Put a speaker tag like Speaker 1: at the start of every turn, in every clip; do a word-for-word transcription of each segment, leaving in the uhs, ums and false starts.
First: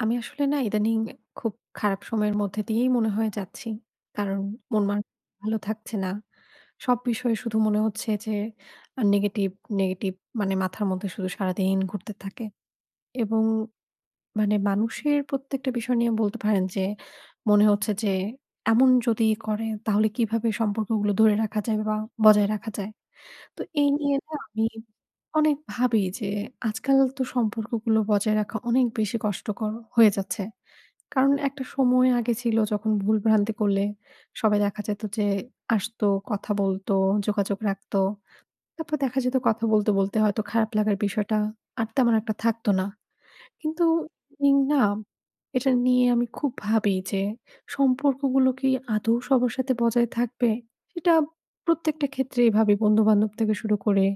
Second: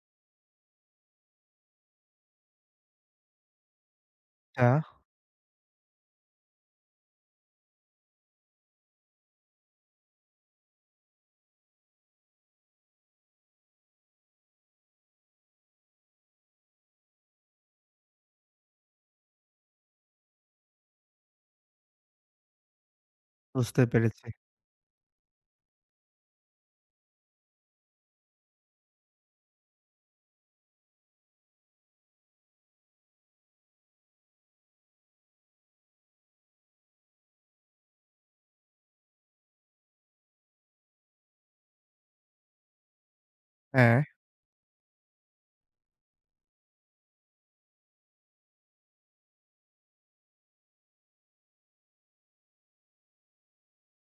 Speaker 1: আমি আসলে না ইদানিং খুব খারাপ সময়ের মধ্যে দিয়েই মনে হয় যাচ্ছি। কারণ
Speaker 2: আচ্ছা,
Speaker 1: মন মানসিক ভালো থাকছে না। সব বিষয়ে শুধু মনে হচ্ছে যে আ নেগেটিভ, নেগেটিভ মানে মাথার মধ্যে শুধু সারাদিন ঘুরতে থাকে। এবং মানে মানুষের প্রত্যেকটা বিষয় নিয়ে বলতে পারেন যে মনে হচ্ছে যে এমন যদি করে তাহলে কিভাবে সম্পর্কগুলো ধরে রাখা যায় বা বজায় রাখা যায়। তো
Speaker 2: বুঝতে
Speaker 1: এই নিয়ে
Speaker 2: পেরেছি।
Speaker 1: না আমি অনেক ভাবি যে আজকাল তো সম্পর্কগুলো বজায় রাখা অনেক বেশি কষ্টকর হয়ে যাচ্ছে। কারণ একটা সময় আগে ছিল যখন ভুলভ্রান্তি করলে সবাই দেখা যেত যে আসতো, কথা বলতো, যোগাযোগ রাখতো। তারপর দেখা যেত কথা বলতে, বলতে হয়তো খারাপ লাগার বিষয়টা আর তেমন একটা থাকতো না। কিন্তু
Speaker 2: হ্যাঁ,
Speaker 1: ইদানিং না এটা নিয়ে আমি খুব ভাবি যে সম্পর্কগুলো কি আদৌ সবার সাথে বজায় থাকবে? সেটা প্রত্যেকটা ক্ষেত্রেই ভাবি বন্ধু-বান্ধব থেকে শুরু করে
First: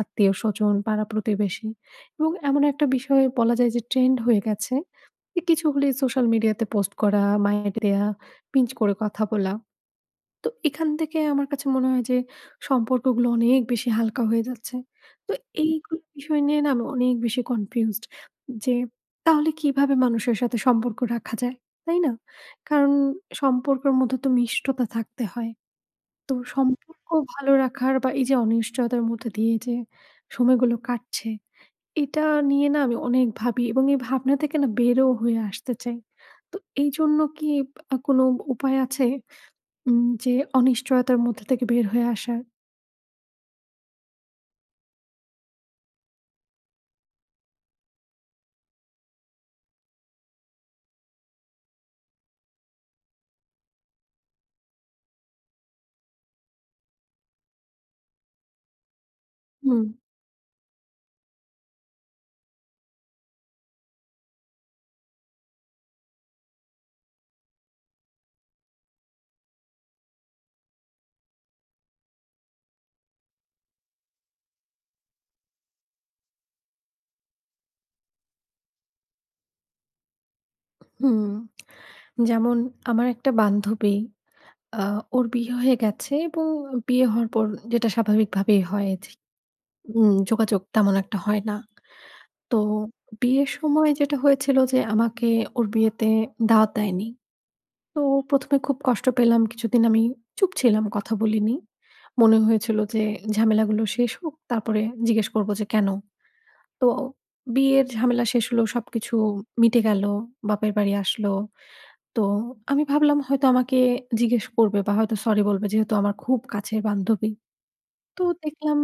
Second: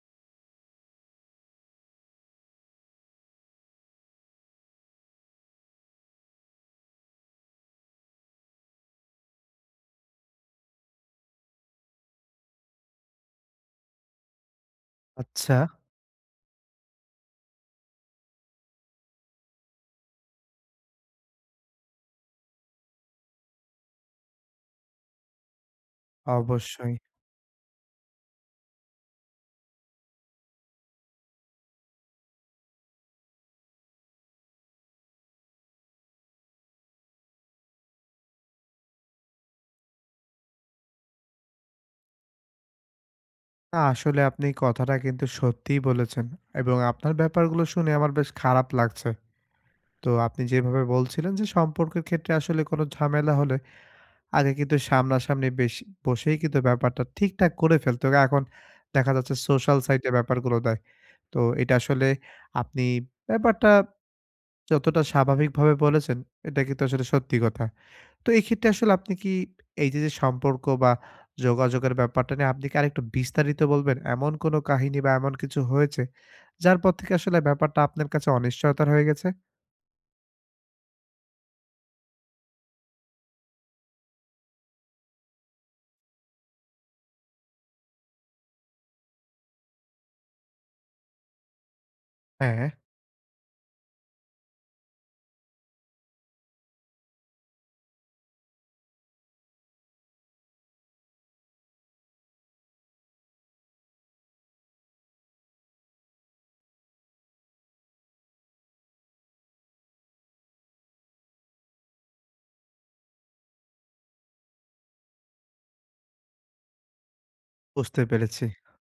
Speaker 1: আত্মীয়স্বজন, পাড়া-প্রতিবেশী এবং এমন একটা বিষয় বলা যায় যে ট্রেন্ড হয়ে গেছে এ কিছু হলেই সোশ্যাল মিডিয়াতে পোস্ট করা, মাইক দেয়া, পিঞ্চ করে কথা বলা। তো এখান থেকে আমার কাছে মনে হয় যে সম্পর্কগুলো অনেক বেশি হালকা হয়ে যাচ্ছে। তো
Speaker 2: আচ্ছা,
Speaker 1: এইগুলো বিষয় নিয়ে না আমি অনেক বেশি কনফিউজড যে তাহলে কিভাবে মানুষের সাথে সম্পর্ক রাখা যায়, তাই না? কারণ সম্পর্কের মধ্যে তো মিষ্টতা থাকতে হয়। তো
Speaker 2: অবশ্যই।
Speaker 1: সম্পর্ক ভালো রাখার বা এই যে অনিশ্চয়তার মধ্যে দিয়ে যে সময়গুলো কাটছে এটা নিয়ে না আমি অনেক ভাবি এবং এই ভাবনা থেকে না বেরও হয়ে আসতে চাই। তো এইজন্য কি আ কোনো উপায় আছে? উম যে অনিশ্চয়তার মধ্যে থেকে বের হয়ে আসার?
Speaker 2: না আসলে আপনি কথাটা কিন্তু সত্যিই বলেছেন, এবং আপনার ব্যাপারগুলো শুনে আমার বেশ খারাপ লাগছে। তো আপনি যেভাবে বলছিলেন যে সম্পর্কের ক্ষেত্রে আসলে কোনো ঝামেলা হলে আগে কিন্তু সামনাসামনি বেশি বসেই কিন্তু ব্যাপারটা ঠিকঠাক করে ফেলত। এখন দেখা যাচ্ছে সোশ্যাল
Speaker 1: হুম,
Speaker 2: সাইটে ব্যাপারগুলো দেয়। তো এটা আসলে আপনি ব্যাপারটা যতটা স্বাভাবিকভাবে বলেছেন, এটা কিন্তু আসলে সত্যি কথা। তো এক্ষেত্রে আসলে আপনি কি এই যে, যে সম্পর্ক বা যোগাযোগের ব্যাপারটা নিয়ে আপনি কি আরেকটু বিস্তারিত বলবেন? এমন কোনো কাহিনী বা এমন কিছু হয়েছে, যার পর থেকে আসলে ব্যাপারটা আপনার কাছে অনিশ্চয়তার হয়ে গেছে?
Speaker 1: হুম। যেমন আমার একটা বান্ধবী, আ ওর বিয়ে হয়ে গেছে এবং বিয়ে হওয়ার পর যেটা স্বাভাবিকভাবেই হয় যে উম যোগাযোগ তেমন একটা হয় না। তো
Speaker 2: হ্যাঁ,
Speaker 1: বিয়ের সময় যেটা হয়েছিল যে আমাকে ওর বিয়েতে দাওয়াত দেয়নি। তো প্রথম এ খুব কষ্ট পেলাম। কিছুদিন আমি চুপ ছিলাম, কথা বলিনি। মনে হয়েছিল যে ঝামেলাগুলো শেষ হোক, তারপরে জিজ্ঞেস করব যে কেন? তো বিয়ের ঝামেলা শেষ হলো, সবকিছু মিটে গেল। বাপের বাড়ি আসলো। তো আমি ভাবলাম হয়তো আমাকে জিজ্ঞেস করবে বা হয়তো সরি বলবে যেহেতু আমার খুব কাছের বান্ধবী।
Speaker 2: বুঝতে
Speaker 1: তো
Speaker 2: পেরেছি।
Speaker 1: দেখলাম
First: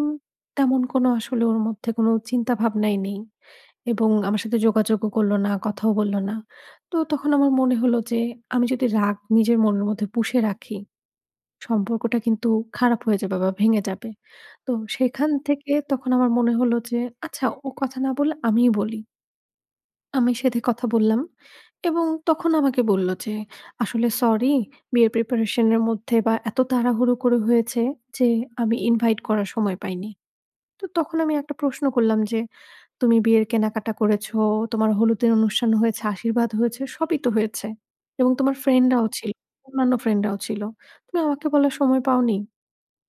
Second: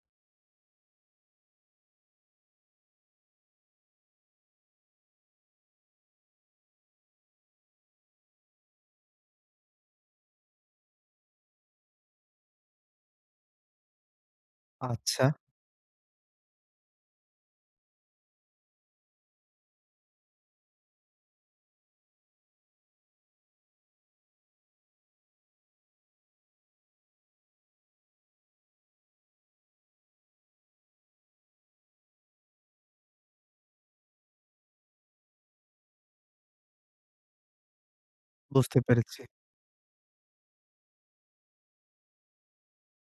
Speaker 1: তেমন কোনো আসলে ওর মধ্যে কোনো চিন্তা ভাবনাই নেই এবং আমার সাথে যোগাযোগও করল না, কথাও বলল না। তো তখন আমার মনে হলো যে আমি যদি রাগ নিজের মনের মধ্যে পুষে রাখি, সম্পর্কটা কিন্তু খারাপ হয়ে যাবে বা ভেঙে যাবে। তো
Speaker 2: আচ্ছা,
Speaker 1: সেখান থেকে তখন আমার মনে হলো যে আচ্ছা ও কথা না বললে আমিই বলি। আমি সেধে কথা বললাম এবং তখন আমাকে বলল যে আসলে সরি বিয়ের প্রিপারেশন এর মধ্যে বা এত তাড়াহুড়ো করে হয়েছে যে আমি ইনভাইট করার সময় পাইনি। তো তখন আমি একটা প্রশ্ন করলাম যে, "তুমি বিয়ের কেনাকাটা করেছো, তোমার হলুদের অনুষ্ঠান হয়েছে, আশীর্বাদ হয়েছে, সবই তো হয়েছে। এবং তোমার
Speaker 2: বুঝতে
Speaker 1: ফ্রেন্ডরাও
Speaker 2: পেরেছি।
Speaker 1: ছিল, অন্যান্য ফ্রেন্ডরাও ছিল। তুমি আমাকে বলার সময় পাওনি?"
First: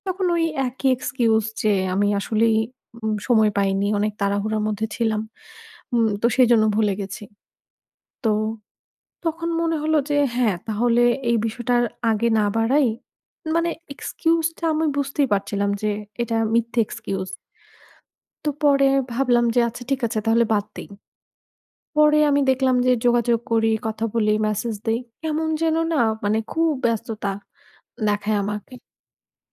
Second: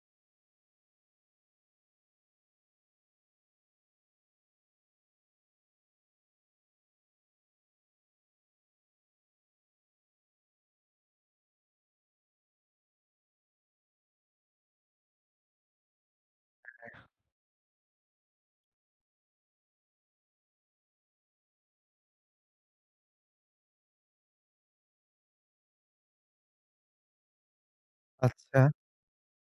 Speaker 1: তখন ওই একই এক্সকিউজ যে, "আমি আসলেই উম সময় পাইনি, অনেক তাড়াহুড়ার মধ্যে ছিলাম। উম তো সেজন্য ভুলে গেছি।" তো তখন মনে হলো যে, হ্যাঁ, তাহলে এই বিষয়টা আর আগে না বাড়াই। মানে এক্সকিউজটা আমি বুঝতেই পারছিলাম যে এটা মিথ্যে এক্সকিউজ। তো পরে ভাবলাম যে আচ্ছা ঠিক আছে তাহলে বাদ দেই। পরে আমি দেখলাম যে যোগাযোগ করি, কথা বলি, মেসেজ দেই। কেমন যেন না মানে খুব ব্যস্ততা দেখায়
Speaker 2: আচ্ছা,
Speaker 1: আমাকে।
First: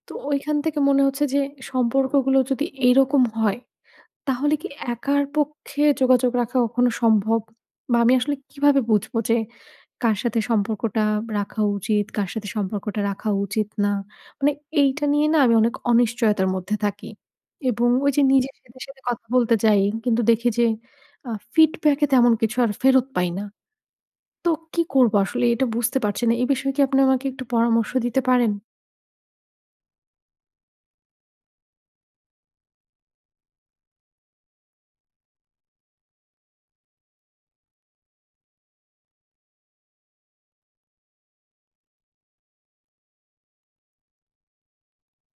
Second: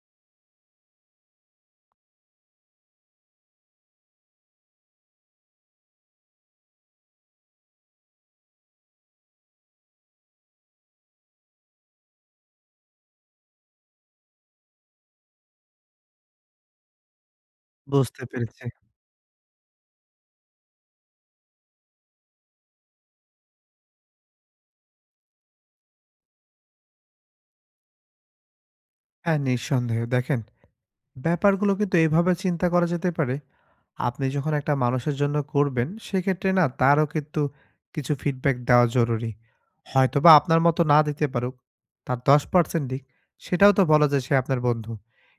Speaker 1: তো ওইখান থেকে মনে হচ্ছে যে সম্পর্কগুলো যদি এইরকম হয় তাহলে কি একার পক্ষে যোগাযোগ রাখা কখনো সম্ভব? বা আমি আসলে কিভাবে বুঝবো যে কার সাথে সম্পর্কটা রাখা উচিত, কার সাথে সম্পর্কটা রাখা উচিত না? মানে এইটা নিয়ে না আমি অনেক অনিশ্চয়তার মধ্যে থাকি। এবং ওই
Speaker 2: বুঝতে
Speaker 1: যে নিজের
Speaker 2: পেরেছি।
Speaker 1: সাথে, সাথে কথা বলতে যাই কিন্তু দেখি যে আ feedback এ তেমন কিছু আর ফেরত পাই না। তো কি করবো আসলে এটা বুঝতে পারছি না। এই বিষয়ে কি আপনি আমাকে একটু পরামর্শ দিতে পারেন?
Speaker 2: হ্যাঁ, নিঃসন্দেহে। দেখেন, ব্যাপারগুলো কিন্তু এভাবে চিন্তা করা যেতে পারে। আপনি যখন একটা মানুষের জন্য করবেন সেক্ষেত্রে না তারও কিন্তু কিছু ফিডব্যাক দেওয়া জরুরি। হয়তোবা আপনার মতো না দিতে পারুক, তার দশ পার্সেন্ট দিক, সেটাও তো বলা যায় সে আপনার বন্ধু।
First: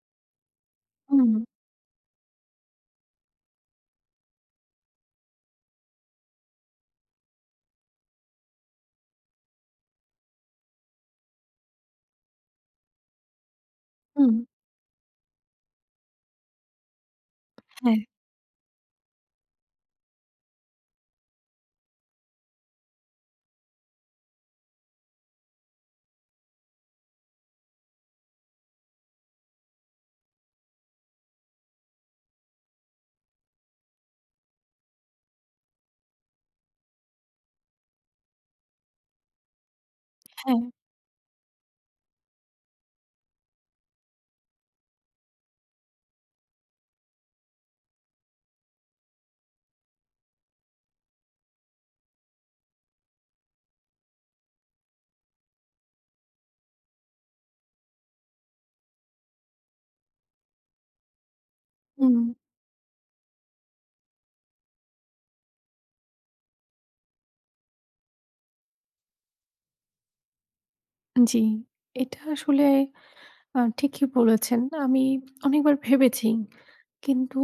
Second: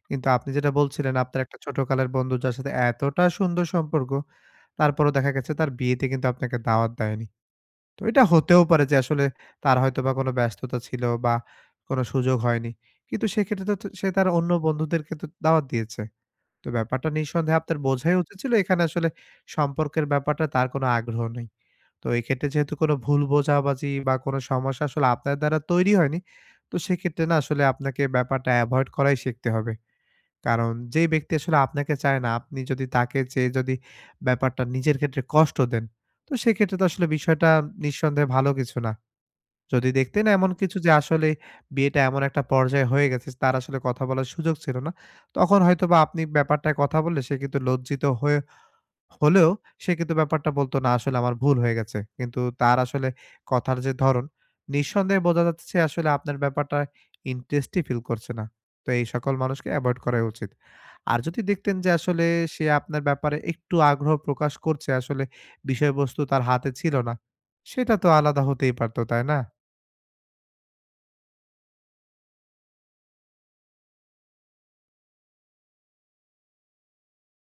Speaker 2: কিন্তু আপনি যেটা বলছিলেন,
Speaker 1: হুম,
Speaker 2: আপনার একটা ছোটকালের বন্ধু যার সাথে এতটা সুন্দর সম্পর্ক, তারপরও দেখা গেছে তার বিয়েতে কিন্তু আপনাকে দাওয়াত দেয়নি। তো এটা হতেও পারে যে আসলে তার হয়তোবা কোনো ব্যস্ততা ছিল বা কোনো সুযোগ হয়নি। কিন্তু সেক্ষেত্রে তো সে তার
Speaker 1: হুম।
Speaker 2: অন্য বন্ধুদেরকে তো দাওয়াত দিয়েছে। তো ব্যাপারটা নিঃসন্দেহে আপনার
Speaker 1: হ্যাঁ,
Speaker 2: বোঝাই উচিত ছিল এখানে আসলে সম্পর্কের ব্যাপারটা তার কোনো আগ্রহ নেই। তো এক্ষেত্রে যেহেতু কোনো ভুল বোঝাবাজি বা কোনো সমস্যা আসলে আপনার দ্বারা তৈরি হয়নি, তো সেক্ষেত্রে না আসলে আপনাকে ব্যাপারটা এভয়েড করাই শিখতে হবে। কারণ যেই ব্যক্তি আসলে আপনাকে চায় না, আপনি যদি তাকে চেয়ে যদি ব্যাপারটা নিজের ক্ষেত্রে কষ্ট দেন, তো সেক্ষেত্রে তো আসলে বিষয়টা নিঃসন্দেহে ভালো কিছু না। যদি দেখতেন এমন
Speaker 1: হ্যাঁ।
Speaker 2: কিছু যে আসলে বিয়েটা এমন একটা পর্যায়ে হয়ে গেছে তার আসলে কথা বলার সুযোগ ছিল না। তখন হয়তোবা আপনি ব্যাপারটায় কথা বললে সে কিন্তু লজ্জিত হয়ে হলেও সে কিন্তু ব্যাপারটা বলত, না আসলে আমার ভুল হয়ে গেছে। কিন্তু তার আসলে কথার যে ধরন, নিঃসন্দেহে বোঝা যাচ্ছে সে আসলে আপনার ব্যাপারটা ইন্টারেস্টই ফিল করছে না। তো এই সকল মানুষকে এভয়েড করাই উচিত। আর যদি দেখতেন যে
Speaker 1: হুম,
Speaker 2: আসলে সে আপনার ব্যাপারে একটু আগ্রহ প্রকাশ করছে, আসলে বিষয়বস্তু তার হাতে ছিল না, সেটা তো আলাদা হতেই পারত, তাই না?
Speaker 1: জি। এটা আসলে আ ঠিকই বলেছেন। আমি অনেকবার ভেবেছি। কিন্তু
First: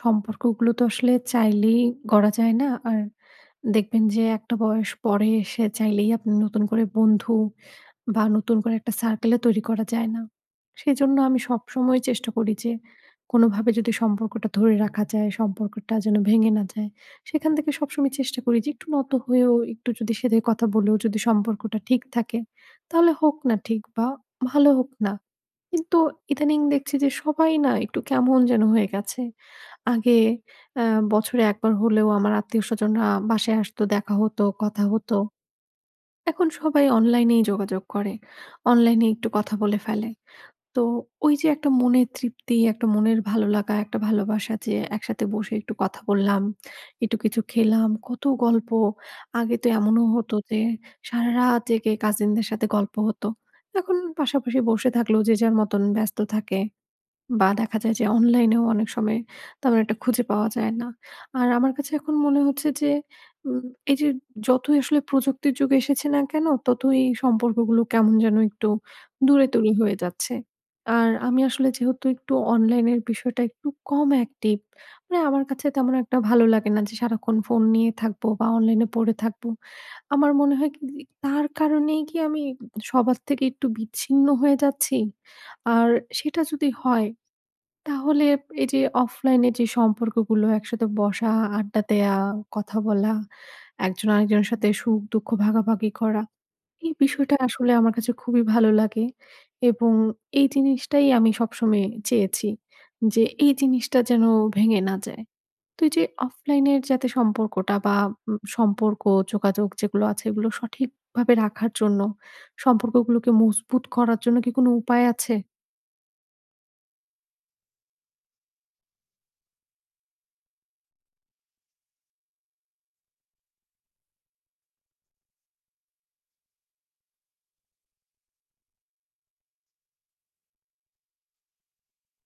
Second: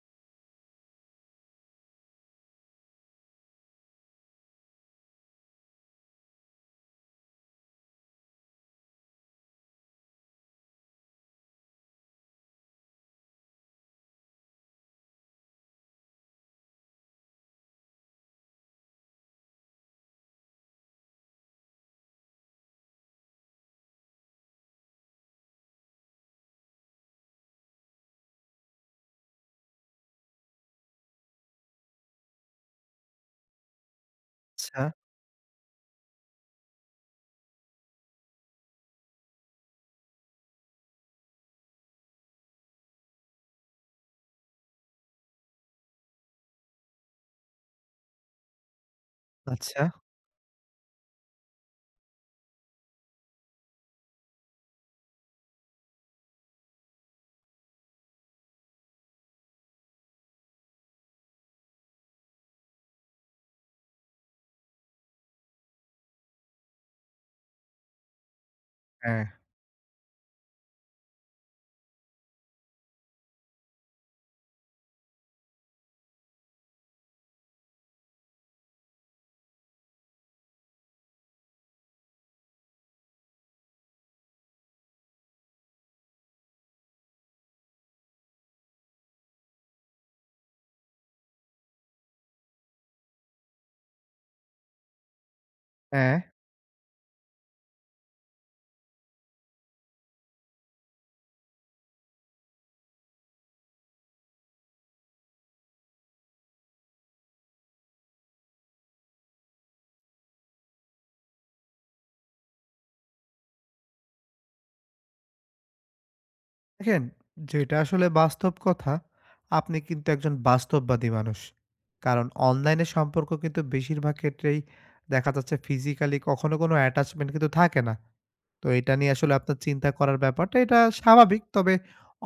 Speaker 1: সম্পর্কগুলো তো আসলে চাইলেই গড়া যায় না। আর দেখবেন যে একটা বয়স পরে এসে চাইলেই আপনি নতুন করে বন্ধু বা নতুন করে একটা সার্কেলও তৈরি করা যায় না। সেজন্য আমি সবসময় চেষ্টা করি যে কোনোভাবে যদি সম্পর্কটা ধরে রাখা যায়, সম্পর্কটা যেন ভেঙে না যায়। সেখান থেকে সবসময় চেষ্টা করি যে একটু নত হয়েও একটু যদি সেধে কথা বলেও যদি সম্পর্কটা ঠিক থাকে, তাহলে হোক না ঠিক বা ভালো হোক না। কিন্তু ইদানিং দেখছি যে সবাই না একটু কেমন যেন হয়ে গেছে। আগে আ বছরে একবার হলেও আমার আত্মীয়স্বজনরা বাসায় আসতো, দেখা হতো,
Speaker 2: আচ্ছা,
Speaker 1: কথা হতো। এখন সবাই অনলাইনেই যোগাযোগ করে। অনলাইনে একটু কথা বলে ফেলে। তো ওই যে একটা মনের তৃপ্তি, একটা মনের ভালো লাগা, একটা ভালোবাসা যে একসাথে বসে একটু কথা বললাম, একটু কিছু খেলাম, কত গল্প। আগে তো
Speaker 2: আচ্ছা।
Speaker 1: এমনও হতো যে সারারাত জেগে কাজিনদের সাথে গল্প হতো। এখন পাশাপাশি বসে থাকলেও যে যার মতন ব্যস্ত থাকে। বা দেখা যায় যে অনলাইনেও অনেক সময় তেমন একটা খুঁজে পাওয়া যায় না। আর আমার কাছে এখন মনে হচ্ছে যে উম এই যে যতই আসলে প্রযুক্তির যুগ এসেছে না কেন, ততই এই সম্পর্কগুলো কেমন যেন একটু
Speaker 2: হ্যাঁ,
Speaker 1: দূরে তূরে হয়ে যাচ্ছে। আর আমি আসলে যেহেতু একটু অনলাইনের বিষয়টা একটু কম অ্যাক্টিভ, মানে আমার কাছে তেমন একটা ভালো লাগে না যে সারাক্ষণ ফোন নিয়ে থাকবো বা অনলাইনে পড়ে থাকবো। আমার মনে হয় কি যে তার কারণেই কি আমি সবার থেকে একটু বিচ্ছিন্ন হয়ে যাচ্ছি? আর সেটা যদি হয় তাহলে এই যে অফলাইনে যে সম্পর্কগুলো একসাথে বসা, আড্ডা দেয়া, কথা বলা, একজন আরেকজনের সাথে সুখ-দুঃখ ভাগাভাগি
Speaker 2: হ্যাঁ।
Speaker 1: করা। এই বিষয়টা আসলে আমার কাছে খুবই ভালো লাগে এবং এই জিনিসটাই আমি সবসময় চেয়েছি যে এই জিনিসটা যেন ভেঙে না যায়। তো এই যে অফলাইনের যাতে সম্পর্কটা বা উম সম্পর্ক যোগাযোগ যেগুলো আছে এগুলো সঠিকভাবে রাখার জন্য সম্পর্কগুলোকে মজবুত করার জন্য কি কোনো উপায় আছে?
Speaker 2: দেখেন, যেটা আসলে বাস্তব কথা, আপনি কিন্তু একজন বাস্তববাদী মানুষ। কারণ অনলাইনে সম্পর্ক কিন্তু বেশিরভাগ ক্ষেত্রেই দেখা যাচ্ছে ফিজিক্যালি কখনো কোনো attachment কিন্তু থাকে না। তো এটা নিয়ে আসলে আপনার চিন্তা করার ব্যাপারটা এটা স্বাভাবিক। তবে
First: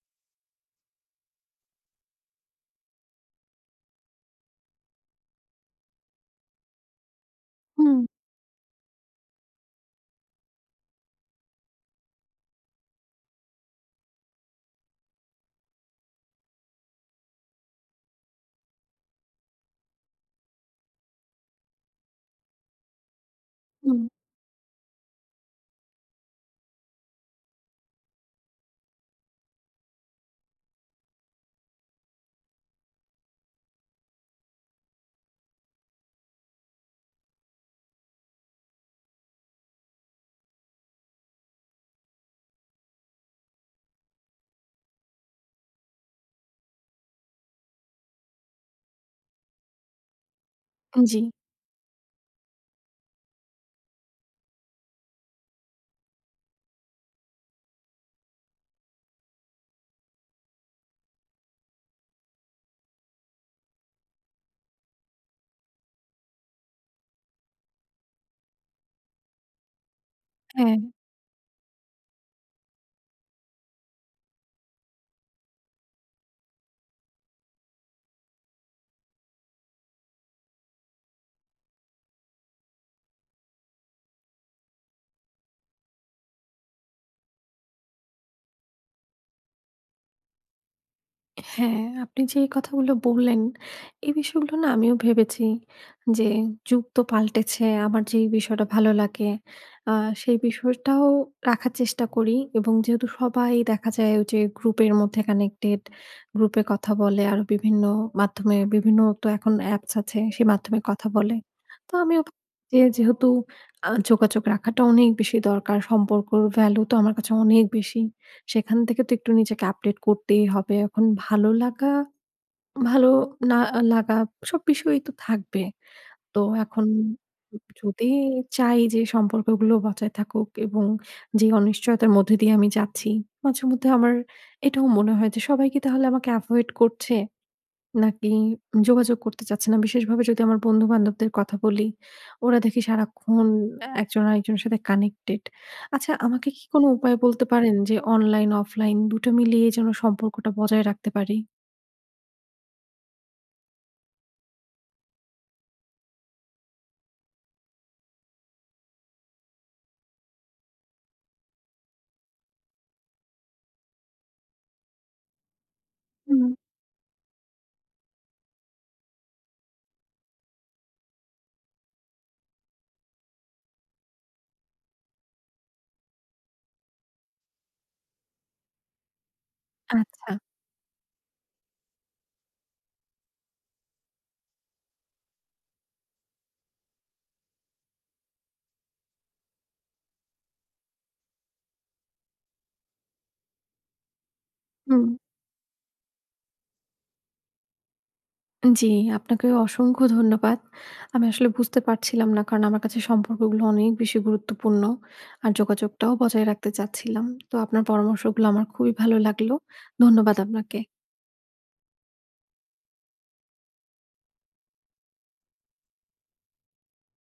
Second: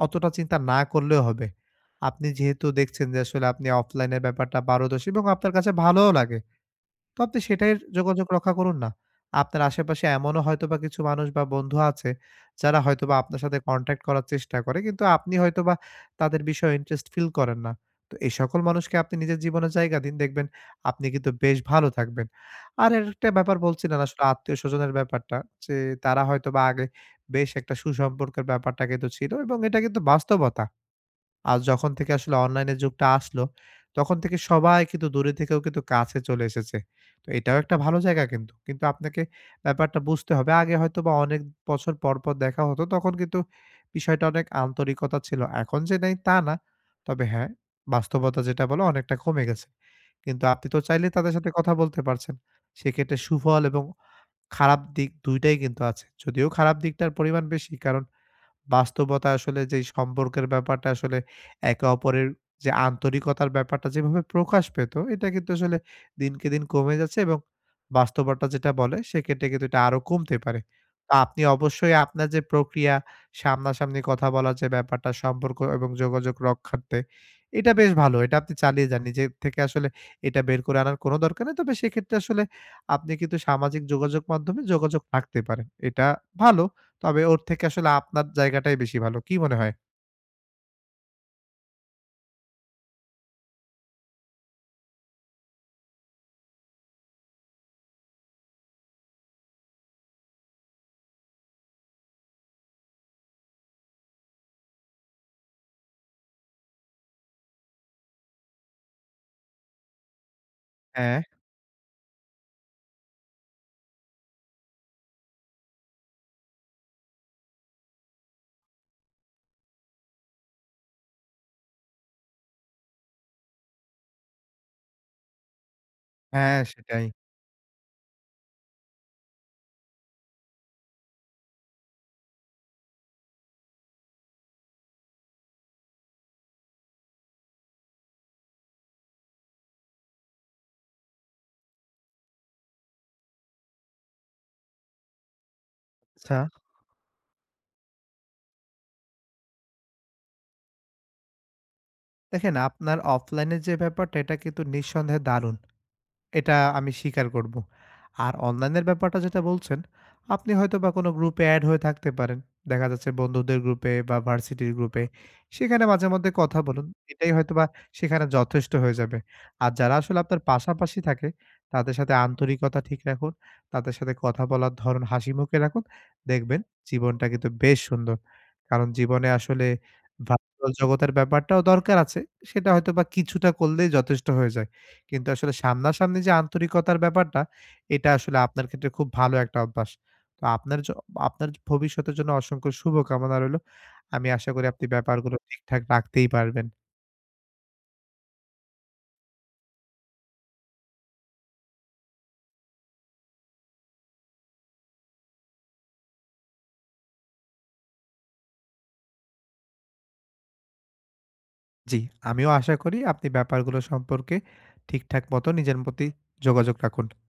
Speaker 2: অতটা চিন্তা না করলেও হবে। আপনি যেহেতু দেখছেন যে আসলে আপনি অফলাইনের ব্যাপারটা পারদর্শী এবং আপনার কাছে ভালোও লাগে। তো আপনি সেটাই
Speaker 1: হুম,
Speaker 2: যোগাযোগ রক্ষা করুন না। আপনার আশেপাশে এমনও হয়তোবা কিছু মানুষ বা বন্ধু আছে, যারা হয়তোবা আপনার সাথে কনট্যাক্ট করার চেষ্টা করে। কিন্তু আপনি হয়তোবা তাদের বিষয়ে ইন্টারেস্ট ফিল করেন না। তো এই সকল মানুষকে আপনি নিজের জীবনে জায়গা দিন, দেখবেন আপনি কিন্তু বেশ ভালো থাকবেন। আর আরেকটা ব্যাপার বলছিলেন
Speaker 1: হুম।
Speaker 2: আসলে আত্মীয়স্বজনের ব্যাপারটা যে, তারা হয়তোবা আগে বেশ একটা সুসম্পর্কের ব্যাপারটা কিন্তু ছিল এবং এটা কিন্তু বাস্তবতা। আর যখন থেকে আসলে অনলাইনের যুগটা আসলো, তখন থেকে সবাই কিন্তু দূরে থেকেও কিন্তু কাছে চলে এসেছে। তো এটাও একটা ভালো জায়গা কিন্তু। কিন্তু আপনাকে ব্যাপারটা বুঝতে হবে। আগে হয়তোবা অনেক বছর পর, পর দেখা হতো। তখন কিন্তু বিষয়টা অনেক আন্তরিকতা ছিল। এখন যে নেই তা না। তবে হ্যাঁ, বাস্তবতা যেটা বলে অনেকটা কমে গেছে। কিন্তু আপনি তো চাইলে
Speaker 1: জি,
Speaker 2: তাদের সাথে কথা বলতে পারছেন। সেক্ষেত্রে সুফল এবং খারাপ দিক দুই টাই কিন্তু আছে। যদিও খারাপ দিকটার পরিমাণ বেশি। কারণ বাস্তবতা আসলে যেই সম্পর্কের ব্যাপারটা আসলে একে অপরের যে আন্তরিকতার ব্যাপারটা যেভাবে প্রকাশ পেত, এটা কিন্তু আসলে দিনকে দিন কমে যাচ্ছে এবং বাস্তবতা যেটা বলে সেক্ষেত্রে কিন্তু এটা আরো কমতে পারে।
Speaker 1: হ্যাঁ।
Speaker 2: তো আপনি অবশ্যই আপনার যে প্রক্রিয়া, সামনাসামনি কথা বলার যে ব্যাপারটা সম্পর্ক এবং যোগাযোগ রক্ষার্থে, এটা বেশ ভালো। এটা আপনি চালিয়ে যান। নিজের থেকে আসলে এটা বের করে আনার কোনো দরকার নেই। তবে সেক্ষেত্রে আসলে আপনি কিন্তু সামাজিক যোগাযোগ মাধ্যমে যোগাযোগ রাখতে পারেন। এটা ভালো। তবে ওর থেকে আসলে আপনার জায়গাটাই বেশি ভালো। কি মনে হয়?
Speaker 1: হ্যাঁ, আপনি যে এই কথাগুলো বললেন, এই বিষয়গুলো না আমিও ভেবেছি যে যুগ তো পাল্টেছে। আমার যেই বিষয়টা ভালো লাগে আ সেই বিষয়টাও রাখার চেষ্টা করি এবং যেহেতু সবাই দেখা যায় ওই যে গ্রুপের মধ্যে কানেক্টেড, গ্রুপে কথা বলে আরো বিভিন্ন মাধ্যমে বিভিন্ন তো এখন অ্যাপস আছে সেই মাধ্যমে কথা
Speaker 2: হ্যাঁ,
Speaker 1: বলে। তো আমিও ভাবছি যে যেহেতু আ যোগাযোগ রাখাটা অনেক বেশি দরকার, সম্পর্কর ভ্যালু তো আমার কাছে অনেক বেশি। সেখান থেকে তো একটু নিজেকে আপডেট করতেই হবে। এখন ভালো লাগা, ভালো না লাগা সব বিষয়ই তো থাকবে। তো
Speaker 2: হ্যাঁ
Speaker 1: এখন
Speaker 2: সেটাই।
Speaker 1: যদি চাই যে সম্পর্কগুলো বজায় থাকুক এবং যে অনিশ্চয়তার মধ্যে দিয়ে আমি যাচ্ছি, মাঝে মধ্যে আমার এটাও মনে হয় যে সবাই কি তাহলে আমাকে এভয়েড করছে? নাকি যোগাযোগ করতে চাচ্ছে না। বিশেষভাবে যদি আমার বন্ধু-বান্ধবদের কথা বলি, ওরা দেখি সারাক্ষণ একজন আরেকজনের সাথে কানেক্টেড। আচ্ছা
Speaker 2: আচ্ছা।
Speaker 1: আমাকে কি কোনো উপায় বলতে পারেন যে অনলাইন, অফলাইন দুই টা মিলিয়ে যেন সম্পর্কটা বজায় রাখতে পারি?
Speaker 2: দেখেন, আপনার অফলাইন এর যে ব্যাপারটা এটা কিন্তু নিঃসন্দেহে দারুণ। এটা আমি স্বীকার করব। আর অনলাইনের ব্যাপারটা যেটা বলছেন, আপনি হয়তোবা কোনো গ্রুপে এড হয়ে থাকতে পারেন। দেখা যাচ্ছে বন্ধুদের গ্রুপে বা ভার্সিটির গ্রুপে। সেখানে মাঝে মধ্যে
Speaker 1: হুম।
Speaker 2: কথা বলুন। এটাই হয়তোবা সেখানে যথেষ্ট হয়ে যাবে। আর যারা আসলে আপনার পাশাপাশি থাকে, তাদের সাথে আন্তরিকতা ঠিক রাখুন। তাদের সাথে কথা বলার ধরন হাসিমুখে রাখুন। দেখবেন, জীবনটা কিন্তু বেশ সুন্দর। কারণ জীবনে আসলে
Speaker 1: আচ্ছা।
Speaker 2: ভার্চুয়াল জগতের ব্যাপারটাও দরকার আছে। সেটা হয়তোবা কিছুটা করলেই যথেষ্ট হয়ে যায়। কিন্তু আসলে সামনাসামনি যে আন্তরিকতার ব্যাপারটা, এটা আসলে আপনার ক্ষেত্রে খুব ভালো একটা অভ্যাস। তো আপনার জ আপনার ভবিষ্যতের জন্য অসংখ্য শুভকামনা রইলো। আমি আশা করি আপনি
Speaker 1: হুম।
Speaker 2: ব্যাপারগুলো ঠিকঠাক রাখতেই পারবেন।
Speaker 1: জি, আপনাকেও অসংখ্য ধন্যবাদ। আমি আসলে বুঝতে পারছিলাম না কারণ আমার কাছে সম্পর্কগুলো অনেক বেশি গুরুত্বপূর্ণ। আর যোগাযোগটাও বজায় রাখতে চাচ্ছিলাম। তো আপনার পরামর্শগুলো আমার খুবই ভালো লাগলো। ধন্যবাদ আপনাকে।
Speaker 2: জি, আমিও আশা করি আপনি ব্যাপারগুলো সম্পর্কে ঠিকঠাক মতো নিজের প্রতি যোগাযোগ রাখুন।